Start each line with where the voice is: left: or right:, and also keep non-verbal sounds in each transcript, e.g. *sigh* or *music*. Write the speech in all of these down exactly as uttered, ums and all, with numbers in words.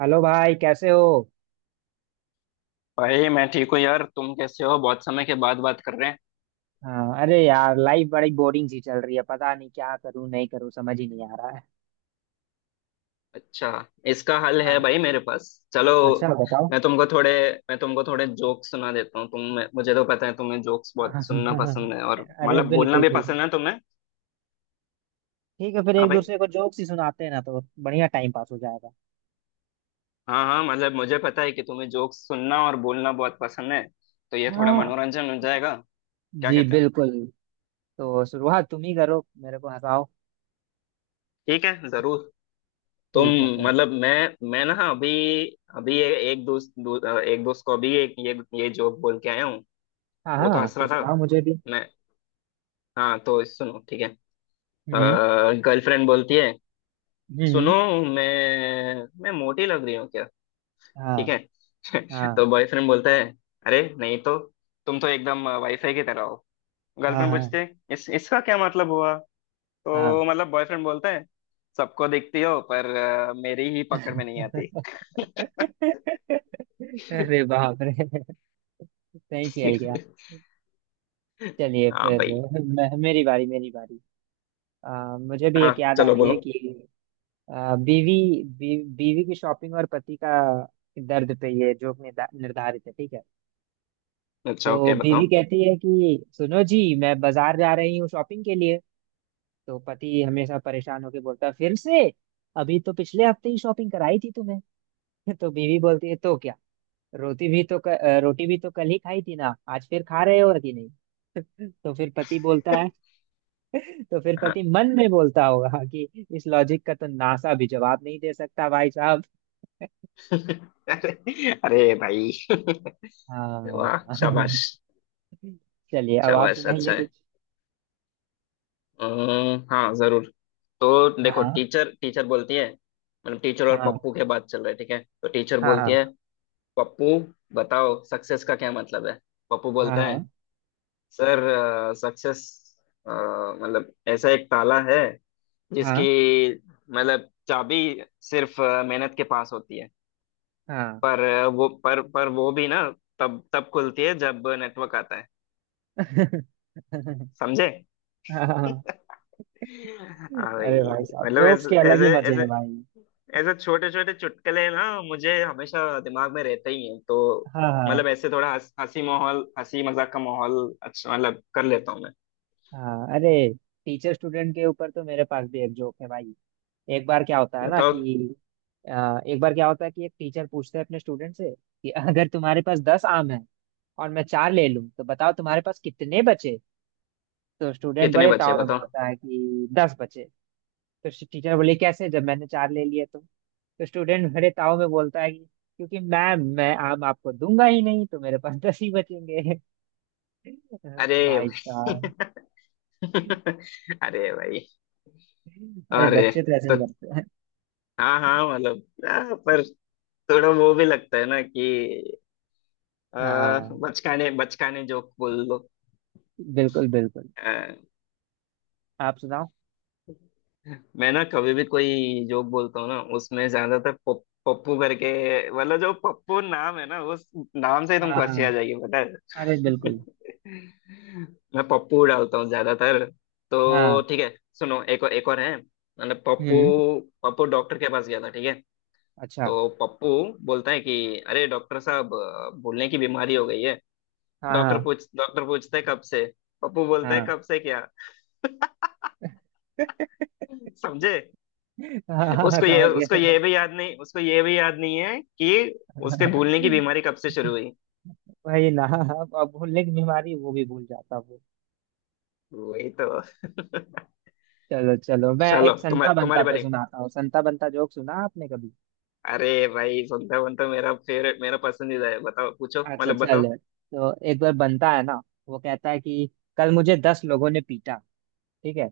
right: Hello भाई, कैसे हो?
left: भाई, मैं ठीक हूँ यार। तुम कैसे हो? बहुत समय के बाद बात कर रहे हैं।
right: हाँ, अरे यार, लाइफ बड़ी बोरिंग सी चल रही है। पता नहीं क्या करूं, नहीं करूं, समझ ही नहीं आ रहा है।
left: अच्छा, इसका हल है
right: हाँ।
left: भाई मेरे पास। चलो।
right: अच्छा, बताओ।
left: मैं तुमको थोड़े मैं तुमको थोड़े जोक्स सुना देता हूँ। तुम मुझे तो पता है तुम्हें जोक्स
right: *laughs*
left: बहुत सुनना
right: हाँ,
left: पसंद है, और
right: अरे
left: मतलब बोलना
right: बिल्कुल
left: भी
right: बिल्कुल।
left: पसंद है तुम्हें।
right: ठीक है, फिर
left: हाँ
right: एक
left: भाई।
right: दूसरे को जोक्स ही सुनाते हैं ना, तो बढ़िया टाइम पास हो जाएगा।
left: हाँ हाँ, मतलब मुझे पता है कि तुम्हें जोक्स सुनना और बोलना बहुत पसंद है। तो ये थोड़ा
right: हाँ।
left: मनोरंजन हो जाएगा। क्या
right: जी
left: कहते हो?
right: बिल्कुल। तो शुरुआत तुम ही करो, मेरे को हंसाओ।
left: ठीक है, जरूर। तुम
right: ठीक है फिर।
left: मतलब मैं मैं ना अभी अभी ए- एक दोस्त दो, एक दोस्त को अभी एक ये ये जोक बोल के आया हूँ।
right: हाँ
left: वो तो
right: हाँ,
left: हंस
right: तो
left: रहा था।
right: सुनाओ मुझे भी।
left: मैं हाँ तो सुनो ठीक है।
right: हम्म।
left: गर्लफ्रेंड बोलती है,
right: हम्म
left: सुनो,
right: हम्म।
left: मैं मैं मोटी लग रही हूँ क्या?
right: हाँ।
left: ठीक है। *laughs*
right: हाँ।
left: तो बॉयफ्रेंड बोलता है, अरे नहीं तो, तुम तो एकदम वाईफाई की तरह हो। गर्लफ्रेंड पूछती
right: हाँ
left: है, इस इसका क्या मतलब हुआ?
right: हाँ। हाँ।
left: तो मतलब बॉयफ्रेंड बोलता है, सबको दिखती हो, पर अ, मेरी ही पकड़ में नहीं आती।
right: *laughs* अरे बाप रे। सही खेल गया।
left: *laughs*
right: चलिए
left: हाँ
right: फिर।
left: भाई।
right: मैं, मेरी बारी मेरी बारी। आ, मुझे भी
left: हाँ,
right: एक याद आ
left: चलो
right: रही है
left: बोलो।
right: कि आ, बीवी, बी, बीवी की शॉपिंग और पति का दर्द पे ये जोक निर्धा- निर्धारित है। ठीक है।
left: अच्छा,
right: तो
left: ओके
right: बीवी
left: बताओ।
right: कहती है कि सुनो जी, मैं बाजार जा रही हूँ शॉपिंग के लिए। तो पति हमेशा परेशान होके बोलता है फिर से, अभी तो पिछले हफ्ते ही शॉपिंग कराई थी तुम्हें। *laughs* तो बीवी बोलती है, तो क्या, रोटी भी तो क, अ, रोटी भी तो कल ही खाई थी ना, आज फिर खा रहे हो कि नहीं? *laughs* तो फिर पति बोलता है, तो फिर
left: हाँ।
right: पति मन में बोलता होगा कि इस लॉजिक का तो नासा भी जवाब नहीं दे सकता भाई साहब।
left: *laughs* अरे। अरे भाई। *laughs* वाह
right: हाँ।
left: शाबाश।
right: *laughs* चलिए अब
left: अच्छा,
right: आप
left: वैसे अच्छा
right: सुनाइए
left: है।
right: कुछ।
left: हम्म, हाँ जरूर। तो देखो,
right: हाँ
left: टीचर टीचर बोलती है, मतलब टीचर और
right: हाँ।
left: पप्पू के बात चल रही है ठीक है, तो टीचर
right: हाँ
left: बोलती है,
right: हाँ।
left: पप्पू, बताओ सक्सेस का क्या मतलब है? पप्पू बोलता
right: हाँ
left: है, सर, सक्सेस मतलब ऐसा एक ताला है जिसकी
right: हाँ।
left: मतलब चाबी सिर्फ अ, मेहनत के पास होती है।
right: हाँ।
left: पर अ, वो पर पर वो भी ना तब तब खुलती है जब नेटवर्क आता है।
right: *laughs*
left: समझे?
right: हाँ।
left: *laughs* हाँ भाई।
right: अरे भाई साहब,
left: मतलब
right: जोक्स
left: ऐसे
right: के अलग ही
left: ऐसे
right: मजे हैं
left: ऐसे
right: भाई।
left: ऐसे छोटे छोटे चुटकुले ना मुझे हमेशा दिमाग में रहते ही हैं तो
right: हाँ हाँ।
left: मतलब ऐसे थोड़ा हंस- हंसी माहौल हंसी मजाक का माहौल अच्छा मतलब कर लेता हूँ मैं।
right: हाँ। अरे, टीचर स्टूडेंट के ऊपर तो मेरे पास भी एक जोक है भाई। एक बार क्या होता है ना
left: बताओ
right: कि अ, एक बार क्या होता है कि एक टीचर पूछते हैं अपने स्टूडेंट से कि *laughs* अगर तुम्हारे पास दस आम है और मैं चार ले लूं तो बताओ तुम्हारे पास कितने बचे। तो स्टूडेंट
left: कितने
right: बड़े
left: बचे
right: ताव में
left: बताओ?
right: बोलता है कि दस बचे। तो टीचर बोले कैसे, जब मैंने चार ले लिए? तो तो स्टूडेंट बड़े ताव में बोलता है कि क्योंकि मैम, मैं आम आपको दूंगा ही नहीं, तो मेरे पास *laughs* दस ही बचेंगे। *laughs*
left: अरे
right: भाई साहब।
left: भाई। *laughs* अरे भाई।
right: अरे
left: अरे।
right: बच्चे तो ऐसे ही
left: तो,
right: करते हैं।
left: हाँ हाँ मतलब आ, पर थोड़ा वो भी लगता है ना कि आ,
right: हाँ
left: बचकाने बचकाने जोक बोल दो।
right: बिल्कुल बिल्कुल। आप सुनाओ।
left: मैं ना कभी भी कोई जोक बोलता हूँ ना उसमें ज्यादातर पप- पप्पू करके, मतलब जो पप्पू नाम है ना उस नाम से ही तुमको हंसी
right: हाँ।
left: आ जाएगी, पता है?
right: अरे बिल्कुल।
left: *laughs* मैं पप्पू डालता हूँ ज्यादातर।
right: हाँ।
left: तो ठीक है सुनो, एक और एक और है मतलब पप्पू,
right: हम्म।
left: पप्पू डॉक्टर के पास गया था ठीक है।
right: अच्छा।
left: तो पप्पू बोलता है कि अरे डॉक्टर साहब, अ, भूलने की बीमारी हो गई है।
right: हाँ
left: डॉक्टर
right: हाँ।
left: पूछ डॉक्टर पूछते है कब से? पप्पू बोलता है
right: हाँ
left: कब से क्या? समझे?
right: हाँ। हाँ,
left: उसको ये
right: समझ गया,
left: उसको
right: समझ
left: ये भी याद नहीं उसको ये भी याद नहीं है कि उसके
right: गया।
left: भूलने की बीमारी कब से शुरू हुई।
right: वही ना। अब अब भूलने की बीमारी वो भी भूल जाता वो।
left: वही तो। *laughs*
right: चलो चलो, मैं
left: चलो
right: एक संता
left: तुम्हारे
right: बंता
left: तुम्हारे
right: पे
left: बारे में।
right: सुनाता हूँ। संता बंता जोक सुना आपने कभी?
left: अरे भाई, सुनता वन तो मेरा फेवरेट, मेरा पसंदीदा है, बताओ पूछो
right: अच्छा,
left: मतलब बताओ।
right: चलो। तो एक बार बनता है ना, वो कहता है कि कल मुझे दस लोगों ने पीटा। ठीक है।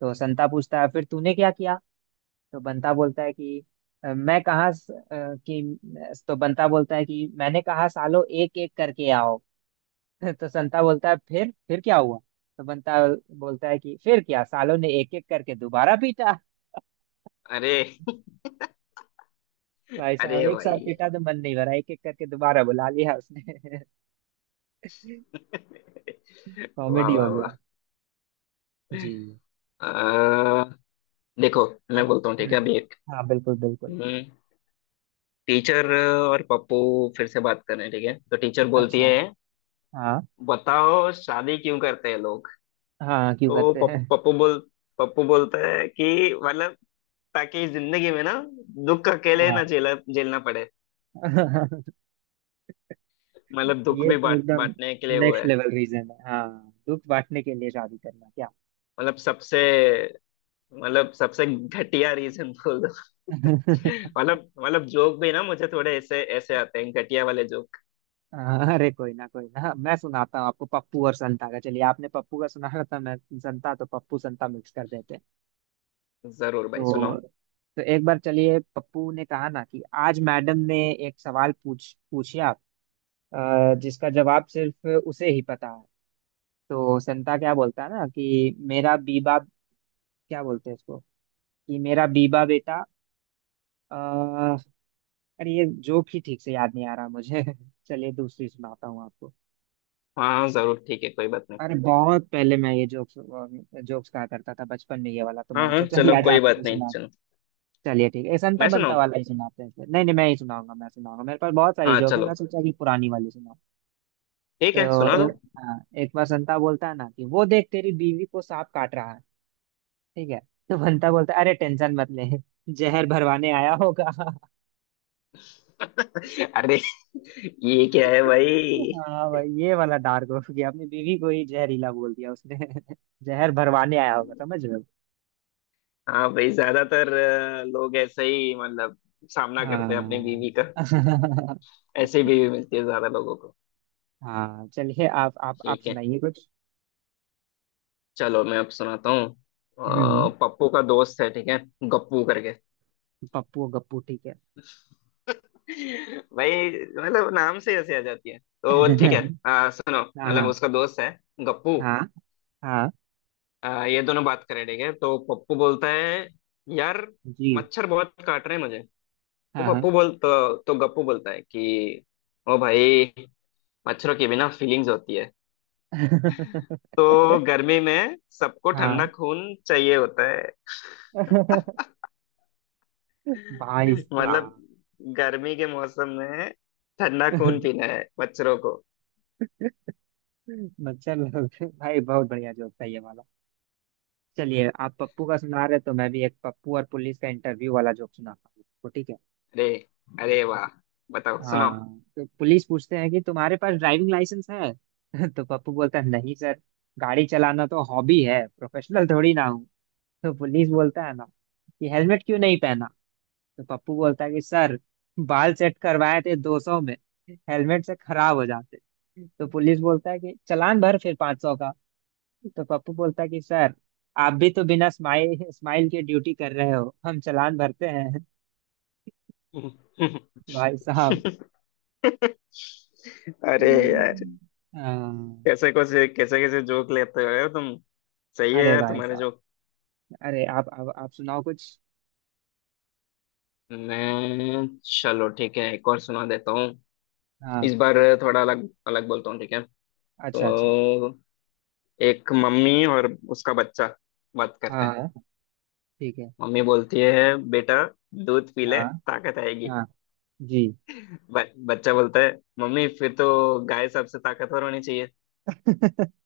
right: तो संता पूछता है फिर तूने क्या किया? तो बंता बोलता है कि "अ, मैं कहाँ स- अ, कि तो बंता बोलता है कि मैंने कहा सालो एक एक करके आओ। *laughs* तो संता बोलता है फिर फिर क्या हुआ? तो बंता बोलता है कि फिर क्या, सालों ने एक एक करके दोबारा पीटा। *laughs*
left: अरे। *laughs*
right: भाई साहब,
left: अरे
right: एक साथ
left: भाई।
right: पीटा तो मन नहीं भरा, एक एक करके दोबारा बुला लिया उसने। *laughs*
left: *laughs* वाह
right: कॉमेडी हो
left: वाह
right: गया।
left: वाह।
right: जी।
left: अ, देखो, मैं
right: अब-
left: बोलता हूँ ठीक है
right: हम्म,
left: अभी एक।
right: हाँ बिल्कुल बिल्कुल।
left: हम्म, टीचर और पप्पू फिर से बात कर रहे हैं ठीक है, तो टीचर बोलती
right: अच्छा।
left: है,
right: हाँ।
left: बताओ शादी क्यों करते हैं लोग?
right: हाँ, क्यों
left: तो
right: करते हैं?
left: पप- पप्पू बोल पप्पू बोलते हैं कि मतलब ताकि इस जिंदगी में ना दुख अकेले ना झेला झेलना पड़े।
right: हाँ। *laughs*
left: मतलब दुख
right: ये
left: भी
right: तो
left: बांट
right: एकदम
left: बांटने के लिए वो
right: नेक्स्ट
left: है।
right: लेवल रीजन है। हाँ, दुख बांटने के लिए शादी करना क्या।
left: मतलब सबसे मतलब सबसे घटिया रीजन बोल दो। *laughs*
right: *laughs*
left: मतलब मतलब जोक भी ना मुझे थोड़े ऐसे ऐसे आते हैं घटिया वाले जोक।
right: अरे कोई ना, कोई ना, मैं सुनाता हूँ आपको पप्पू और संता का। चलिए, आपने पप्पू का सुना था, मैं संता, तो पप्पू संता मिक्स कर देते हैं।
left: जरूर भाई सुनाओ।
right: तो तो एक बार, चलिए, पप्पू ने कहा ना कि आज मैडम ने एक सवाल पूछ पूछा अ, जिसका जवाब सिर्फ उसे ही पता है। तो संता क्या बोलता है ना कि मेरा बीबा, क्या बोलते हैं इसको, कि मेरा बीबा बेटा, अरे ये जोक ही ठीक से याद नहीं आ रहा मुझे। *laughs* चलिए दूसरी सुनाता हूँ आपको।
left: हाँ हाँ जरूर, ठीक है कोई बात नहीं।
right: अरे बहुत पहले मैं ये जोक्स जोक्स कहा करता था बचपन में, ये वाला तो
left: हाँ
right: मैंने
left: हाँ
right: सोचा कि
left: चलो
right: आज
left: कोई
right: आपको
left: बात
right: भी
left: नहीं
right: सुना दूं।
left: सुनो।
right: चलिए ठीक है, संता
left: मैं
right: बनता
left: सुनाऊं।
right: वाला ही सुनाते हैं फिर। नहीं नहीं, मैं ही सुनाऊंगा, मैं सुनाऊंगा, मेरे पास बहुत सारी
left: हाँ
right: जोक है, मैं
left: चलो।
right: सोचा कि पुरानी वाली सुनाऊं।
left: ठीक है
right: तो
left: सुना
right: ए,
left: दो।
right: हाँ, एक बार संता बोलता है ना कि वो देख तेरी बीवी को सांप काट रहा है। ठीक है। तो बंता बोलता है, अरे टेंशन मत ले, जहर भरवाने आया होगा।
left: *laughs* अरे, ये क्या है भाई?
right: हाँ भाई, ये वाला डार्क हो गया, अपनी बीवी को ही जहरीला बोल दिया उसने। *laughs* जहर भरवाने आया होगा, समझ रहे हो।
left: हाँ भाई, ज्यादातर अ, लोग ऐसे ही मतलब सामना करते हैं अपनी बीवी का।
right: हाँ।
left: ऐसे ही बीवी मिलती है ज्यादा लोगों को।
right: *laughs* हाँ, चलिए आप आप आप
left: ठीक है।
right: सुनाइए कुछ।
left: चलो मैं अब सुनाता हूँ,
right: हम्म।
left: अ, पप्पू का दोस्त है ठीक है, गप्पू करके।
right: पप्पू और गप्पू, ठीक है।
left: भाई, मतलब नाम से ऐसे आ जाती है तो ठीक है।
right: *laughs*
left: अ, सुनो,
right: हाँ
left: मतलब
right: हाँ।
left: उसका दोस्त है गप्पू।
right: हाँ हाँ।
left: अ, ये दोनों बात करें ठीक है, तो पप्पू बोलता है, यार
right: जी।
left: मच्छर बहुत काट रहे हैं मुझे। तो
right: हाँ हाँ।
left: पप्पू बोल तो, तो गप्पू बोलता है कि ओ भाई, मच्छरों की भी ना फीलिंग्स होती है,
right: *laughs*
left: तो गर्मी में सबको ठंडा
right: हाँ।
left: खून चाहिए होता है।
right: *laughs* भाई
left: मतलब
right: साहब।
left: गर्मी के मौसम में ठंडा खून पीना है बच्चों को।
right: *laughs* मच्छर लोग। भाई बहुत बढ़िया जोक था ये वाला। चलिए, आप पप्पू का सुना रहे, तो मैं भी एक पप्पू और पुलिस का इंटरव्यू वाला जोक सुनाता हूँ आपको, ठीक है।
left: अरे, अरे वाह। बताओ
right: हाँ,
left: सुनो।
right: तो पुलिस पूछते हैं कि तुम्हारे पास ड्राइविंग लाइसेंस है? *laughs* तो पप्पू बोलता है, नहीं सर, गाड़ी चलाना तो हॉबी है, प्रोफेशनल थोड़ी ना हूँ। तो पुलिस बोलता है ना कि हेलमेट क्यों नहीं पहना? तो पप्पू बोलता है कि सर, बाल सेट करवाए थे दो सौ में, हेलमेट से खराब हो जाते। तो पुलिस बोलता है कि चालान भर फिर पाँच सौ का। तो पप्पू बोलता है कि सर, आप भी तो बिना स्माइल स्माइल के ड्यूटी कर रहे हो, हम चालान भरते हैं। *laughs* भाई साहब।
left: अरे यार,
right: हाँ।
left: कैसे कैसे कैसे कैसे जोक लेते हो तुम। सही है
right: अरे
left: यार
right: भाई
left: तुम्हारे
right: साहब,
left: जोक।
right: अरे आप आप, आप सुनाओ कुछ।
left: मैं चलो ठीक है एक और सुना देता हूँ।
right: हाँ।
left: इस बार थोड़ा अलग अलग बोलता हूँ ठीक है।
right: अच्छा अच्छा।
left: तो एक मम्मी और उसका बच्चा बात करते हैं।
right: हाँ। ठीक है।
left: मम्मी बोलती है, बेटा दूध पी ले,
right: हाँ।
left: ताकत आएगी।
right: हाँ। जी।
left: ब, बच्चा बोलता है, मम्मी फिर तो गाय सबसे ताकतवर होनी चाहिए।
right: *laughs*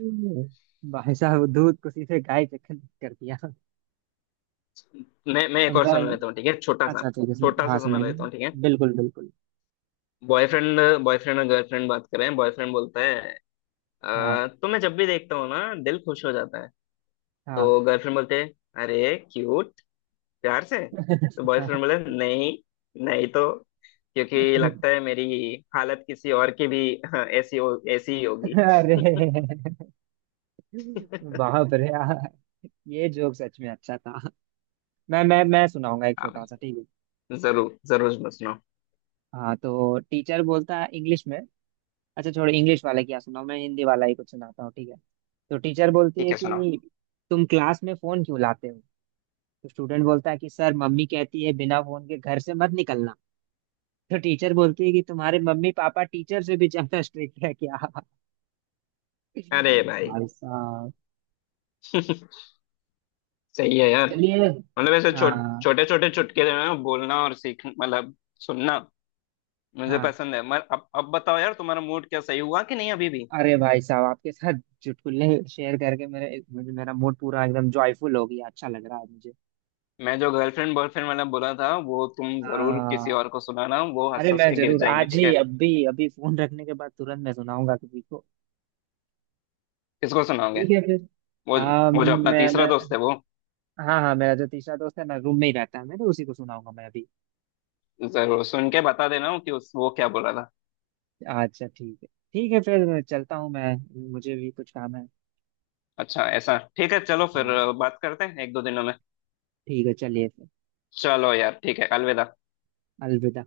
right: हम्म। भाई साहब दूध को सीधे गाय के खंड कर दिया।
left: मैं मैं
right: अब
left: एक और सुना
right: मैं...
left: लेता हूँ ठीक है, छोटा सा।
right: अच्छा ठीक है, सुन-
left: छोटा सा
right: हाँ,
left: सुना
right: सुनाइए।
left: लेता हूँ ठीक है।
right: बिल्कुल बिल्कुल।
left: बॉयफ्रेंड बॉयफ्रेंड और गर्लफ्रेंड बात कर रहे हैं, बॉयफ्रेंड बोलता है,
right: हाँ।
left: "अ, तुम्हें जब भी देखता हूँ ना दिल खुश हो जाता है।
right: हाँ।
left: तो गर्लफ्रेंड बोलते है, अरे क्यूट, प्यार से तो
right: *laughs*
left: बॉयफ्रेंड बोले, नहीं नहीं तो, क्योंकि लगता है मेरी हालत किसी और की भी *laughs* ऐसी हो ऐसी ही होगी।
right: अरे
left: *laughs*
right: बाप रे यार, ये जोक सच में अच्छा था। मैं मैं मैं सुनाऊंगा एक
left: हाँ
right: छोटा सा,
left: भाई।
right: ठीक है।
left: जरूर जरूर, सुनो सुनो।
right: हाँ, तो टीचर बोलता है इंग्लिश में, अच्छा छोड़ो, इंग्लिश वाला क्या सुनाऊं, मैं हिंदी वाला ही कुछ सुनाता हूँ, ठीक है। तो टीचर बोलती
left: ठीक
right: है
left: है सुनाओ।
right: कि तुम क्लास में फोन क्यों लाते हो? तो स्टूडेंट बोलता है कि सर, मम्मी कहती है बिना फोन के घर से मत निकलना। तो टीचर बोलती है कि तुम्हारे मम्मी पापा टीचर से भी ज्यादा स्ट्रिक्ट है क्या?
left: अरे भाई।
right: भाई साहब।
left: *laughs* सही है यार।
right: चलिए।
left: मतलब ऐसे छो,
right: हाँ
left: छोटे छोटे चुटकुले में बोलना और सीख मतलब सुनना मुझे
right: हाँ।
left: पसंद है। मगर अब अब बताओ यार, तुम्हारा मूड क्या सही हुआ कि नहीं अभी भी?
right: अरे भाई साहब, आपके साथ चुटकुले शेयर करके मेरे मुझे, मेरा मूड पूरा एकदम जॉयफुल हो गया, अच्छा लग रहा है मुझे।
left: मैं जो गर्लफ्रेंड बॉयफ्रेंड वाला बोला था वो तुम जरूर किसी
right: हाँ।
left: और को सुनाना, वो हंस
right: अरे,
left: हंस
right: मैं
left: के गिर
right: जरूर
left: जाएंगे
right: आज
left: ठीक
right: ही
left: है।
right: अभी अभी फोन रखने के बाद तुरंत मैं सुनाऊंगा किसी को।
left: किसको सुनाओगे?
right: ठीक है फिर।
left: वो
right: आ,
left: वो जो अपना
right: मैं,
left: तीसरा
right: मैं
left: दोस्त है वो।
right: हाँ हाँ, मेरा जो तीसरा दोस्त है ना, रूम में ही रहता है, मैं तो उसी को सुनाऊंगा मैं अभी।
left: जरूर सुन के बता देना कि उस वो क्या बोला था।
right: अच्छा ठीक है, ठीक है फिर, चलता हूँ मैं, मुझे भी कुछ काम है।
left: अच्छा ऐसा, ठीक है चलो फिर।
right: हाँ।
left: बात करते हैं एक दो दिनों में।
right: ठीक है, चलिए फिर।
left: चलो यार ठीक है, अलविदा।
right: अलविदा।